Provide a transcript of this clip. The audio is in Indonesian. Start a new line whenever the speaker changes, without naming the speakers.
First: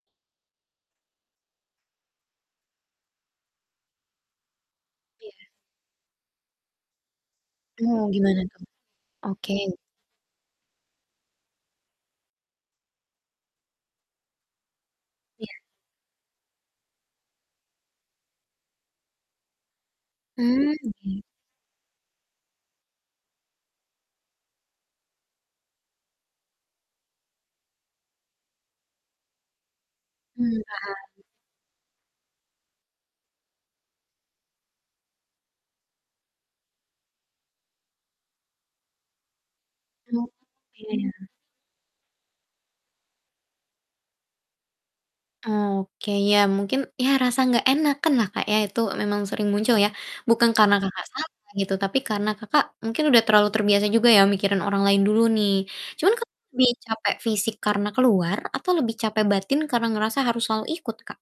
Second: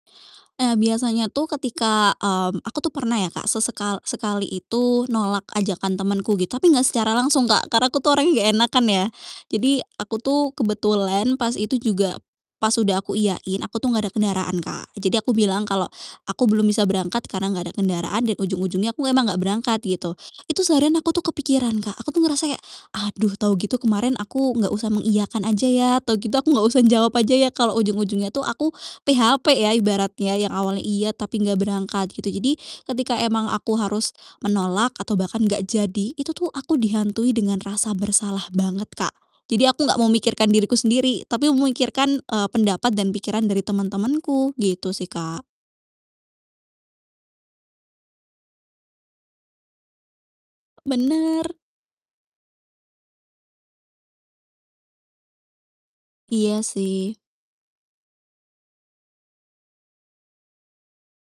Ah, biasanya tuh ketika mmm, aku tuh pernah ya, Kak, sesekal sekali itu
Iya.
nolak ajakan temenku gitu, tapi enggak secara langsung, Kak, karena aku
Mmm,
tuh orangnya
gimana
enggak
tuh?
enakan ya.
Oke.
Jadi aku tuh kebetulan pas itu juga pas udah aku iyain, aku tuh enggak ada kendaraan, Kak. Eee, jadi aku
Iya.
bilang kalau aku belum bisa berangkat karena enggak ada kendaraan dan ujung-ujungnya aku emang enggak berangkat gitu. Itu
Mmm,
seharian aku
oke.
tuh kepikiran, Kak. Aku tuh ngerasa kayak, "Aduh, tahu gitu kemarin aku enggak usah mengiyakan aja ya, tau gitu aku enggak usah ngejawab aja ya, kalau ujung-ujungnya tuh aku PHP," ya ibaratnya, yang
Mmm,
awalnya
paham.
iya, tapi enggak berangkat, gitu. Jadi ketika emang aku harus menolak atau bahkan enggak jadi, itu tuh aku dihantui dengan rasa bersalah banget, Kak. Jadi aku enggak mau
Oh,
mikirkan diriku
iya.
sendiri tapi memikirkan, eee, pendapat dan pikiran dari temen-temenku. Gitu sih, Kak.
Oke. Ya mungkin, ya rasa nggak enakanlah, Kak, ya, itu memang sering muncul ya, bukan karena Kakak salah
Bener.
gitu, tapi karena Kakak mungkin udah terlalu terbiasa juga ya mikirin orang lain dulu nih. Cuman Kakak
Iya,
lebih capek
sih.
fisik karena keluar, atau lebih capek batin karena ngerasa harus selalu ikut, Kak?